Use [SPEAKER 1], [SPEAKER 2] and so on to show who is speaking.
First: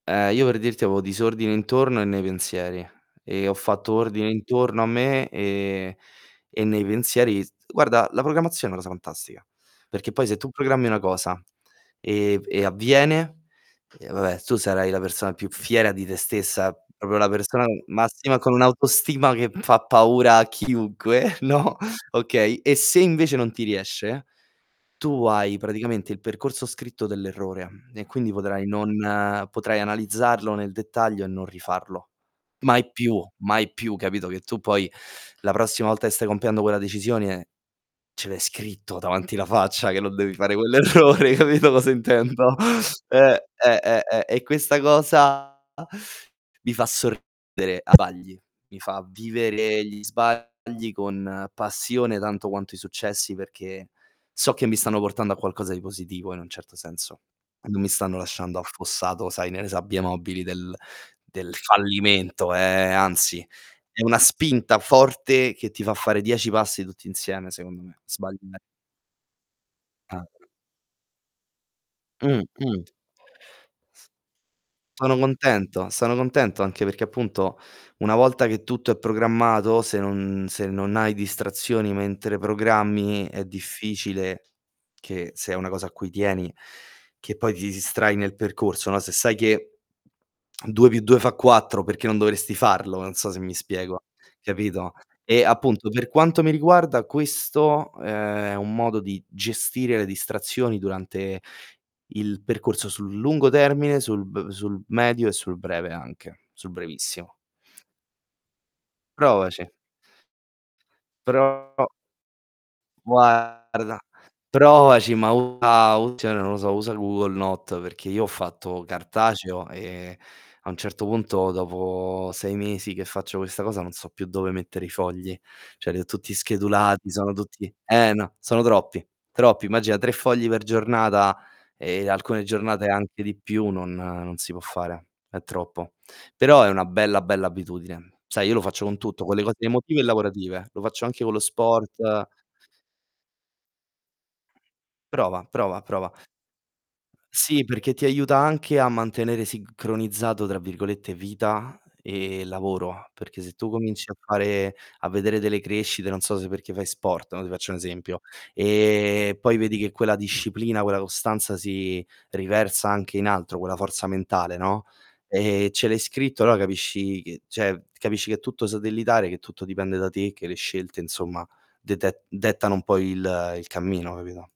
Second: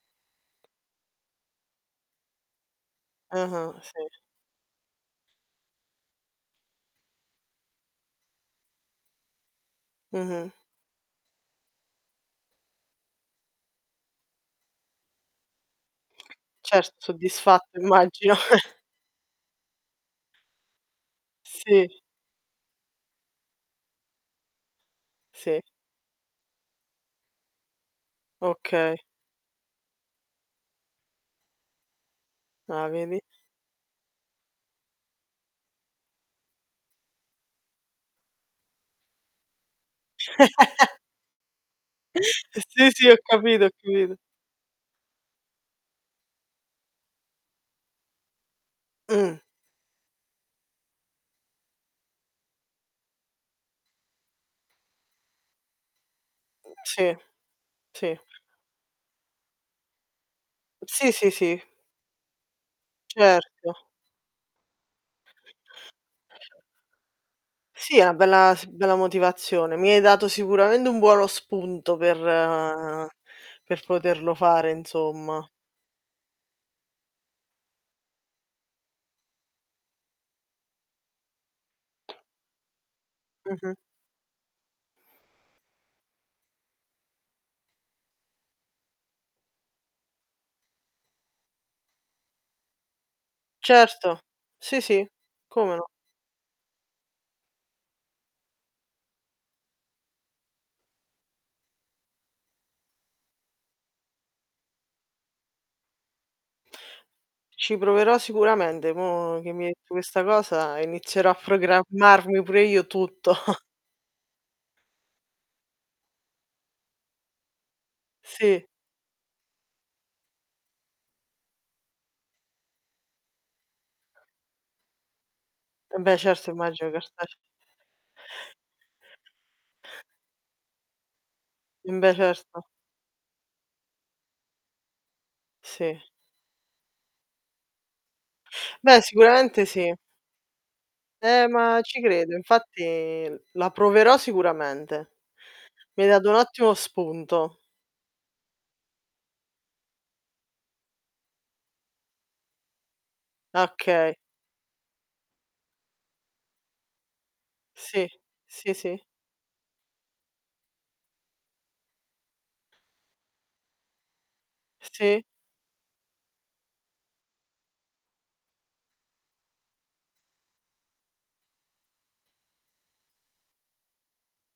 [SPEAKER 1] Ehm, io per dirti avevo disordine intorno e nei pensieri e ho
[SPEAKER 2] Ah-ah,
[SPEAKER 1] fatto
[SPEAKER 2] sì.
[SPEAKER 1] ordine intorno a me, ehm, e nei pensieri s guarda, la programmazione è una cosa fantastica. Perché poi se tu
[SPEAKER 2] Mh-mh.
[SPEAKER 1] programmi una cosa, ehm, v e avviene, eh vabbè tu sarai la persona più fiera di te stessa,
[SPEAKER 2] Certo,
[SPEAKER 1] proprio la persona,
[SPEAKER 2] soddisfatto
[SPEAKER 1] uhm,
[SPEAKER 2] immagino.
[SPEAKER 1] massima con un'autostima che, mhmm, fa paura a chiunque, no,
[SPEAKER 2] Sì.
[SPEAKER 1] okay; e se invece non ti riesce, tu hai
[SPEAKER 2] Sì.
[SPEAKER 1] praticamente il percorso scritto dell'errore e quindi potrai non
[SPEAKER 2] Okay.
[SPEAKER 1] potrai analizzarlo nel dettaglio e non rifarlo.
[SPEAKER 2] Ah,
[SPEAKER 1] Mai più,
[SPEAKER 2] vedi?
[SPEAKER 1] mai più, capito, che tu poi la prossima volta che stai compiendo quella decisione ce l'hai scritto davanti la faccia che non devi fare quell'errore, hai capito cosa intendo?
[SPEAKER 2] Eh sì, sì, ho
[SPEAKER 1] Eh,
[SPEAKER 2] capito, ho
[SPEAKER 1] eh,
[SPEAKER 2] capito.
[SPEAKER 1] eh, e questa cosa mi fa sorridere a vagli, mi fa
[SPEAKER 2] Mh.
[SPEAKER 1] vivere gli sbagli con passione tanto quanto i successi, perché so che mi stanno portando a qualcosa di positivo in un certo
[SPEAKER 2] Sì.
[SPEAKER 1] senso, e non mi
[SPEAKER 2] Sì.
[SPEAKER 1] stanno lasciando affossato, sai, nelle sabbie mobili del
[SPEAKER 2] Sì, sì,
[SPEAKER 1] del
[SPEAKER 2] sì.
[SPEAKER 1] fallimento, ehm, anzi,
[SPEAKER 2] Certo.
[SPEAKER 1] è una spinta forte che ti fa fare 10 passi tutti insieme, secondo
[SPEAKER 2] Sì,
[SPEAKER 1] me,
[SPEAKER 2] a bella,
[SPEAKER 1] sbagliare
[SPEAKER 2] s bella motivazione. Mi hai
[SPEAKER 1] Ah.
[SPEAKER 2] dato sicuramente un buono spunto per
[SPEAKER 1] Mh, mh.
[SPEAKER 2] ehm, per
[SPEAKER 1] S
[SPEAKER 2] poterlo fare
[SPEAKER 1] sono
[SPEAKER 2] insomma.
[SPEAKER 1] contento, sono contento anche perché appunto una volta che tutto è programmato, se non se non hai distrazioni mentre programmi è
[SPEAKER 2] Mh-mh.
[SPEAKER 1] difficile che se è una cosa a cui tieni, che poi ti distrai nel percorso, no; se sai che 2+2 fa 4, perché non dovresti farlo, non so se mi spiego,
[SPEAKER 2] Certo. Sì,
[SPEAKER 1] capito?
[SPEAKER 2] sì,
[SPEAKER 1] E
[SPEAKER 2] come no?
[SPEAKER 1] appunto, per quanto mi riguarda questo, ehm, è un modo di gestire le distrazioni durante il percorso sul lungo termine, sul b sul medio e sul breve anche, sul brevissimo.
[SPEAKER 2] Ci proverò sicuramente. Mo che mi
[SPEAKER 1] Provaci.
[SPEAKER 2] hai detto questa cosa inizierò a
[SPEAKER 1] Pro
[SPEAKER 2] programmarmi pure io tutto.
[SPEAKER 1] Guarda, provaci, ma usa u cioè non lo so, usa il Google Note perché io ho
[SPEAKER 2] Sì.
[SPEAKER 1] fatto cartaceo, ehm, a un certo punto, dopo 6 mesi che faccio questa cosa, non so più dove mettere i fogli. Cioè li
[SPEAKER 2] Eh
[SPEAKER 1] ho
[SPEAKER 2] beh,
[SPEAKER 1] tutti
[SPEAKER 2] certo immagino
[SPEAKER 1] schedulati, sono
[SPEAKER 2] cartace
[SPEAKER 1] tutti eh no, sono troppi, troppi. Immagina 3 fogli per giornata,
[SPEAKER 2] Mhmm,
[SPEAKER 1] ehm,
[SPEAKER 2] beh,
[SPEAKER 1] alcune
[SPEAKER 2] certo.
[SPEAKER 1] giornate anche di più, non non si può fare, è troppo.
[SPEAKER 2] Sì.
[SPEAKER 1] Però è una bella, bella abitudine. Sai, io lo faccio con
[SPEAKER 2] Beh,
[SPEAKER 1] tutto, con le cose
[SPEAKER 2] sicuramente sì.
[SPEAKER 1] emotive e lavorative. Lo faccio anche con lo
[SPEAKER 2] Eh, ma ci
[SPEAKER 1] sport
[SPEAKER 2] credo, infatti la proverò sicuramente.
[SPEAKER 1] Prova, prova,
[SPEAKER 2] Mi hai
[SPEAKER 1] prova.
[SPEAKER 2] dato un ottimo spunto.
[SPEAKER 1] Sì, perché ti aiuta anche a mantenere "sincronizzato", tra virgolette, vita e lavoro. Perché se
[SPEAKER 2] Ah,
[SPEAKER 1] tu cominci
[SPEAKER 2] okay.
[SPEAKER 1] a fare a vedere delle crescite non so, se perché fai sport, no, ti faccio un
[SPEAKER 2] Sì.
[SPEAKER 1] esempio,
[SPEAKER 2] Sì, sì.
[SPEAKER 1] ehm, poi vedi che quella disciplina, quella costanza si riversa anche in altro, quella forza mentale, no,
[SPEAKER 2] Sì.
[SPEAKER 1] ehm, ce l'hai scritto, allora capisci che cioè capisci che è tutto satellitare, che tutto dipende da te, che le scelte insomma dete dettano un po' il il cammino, capito?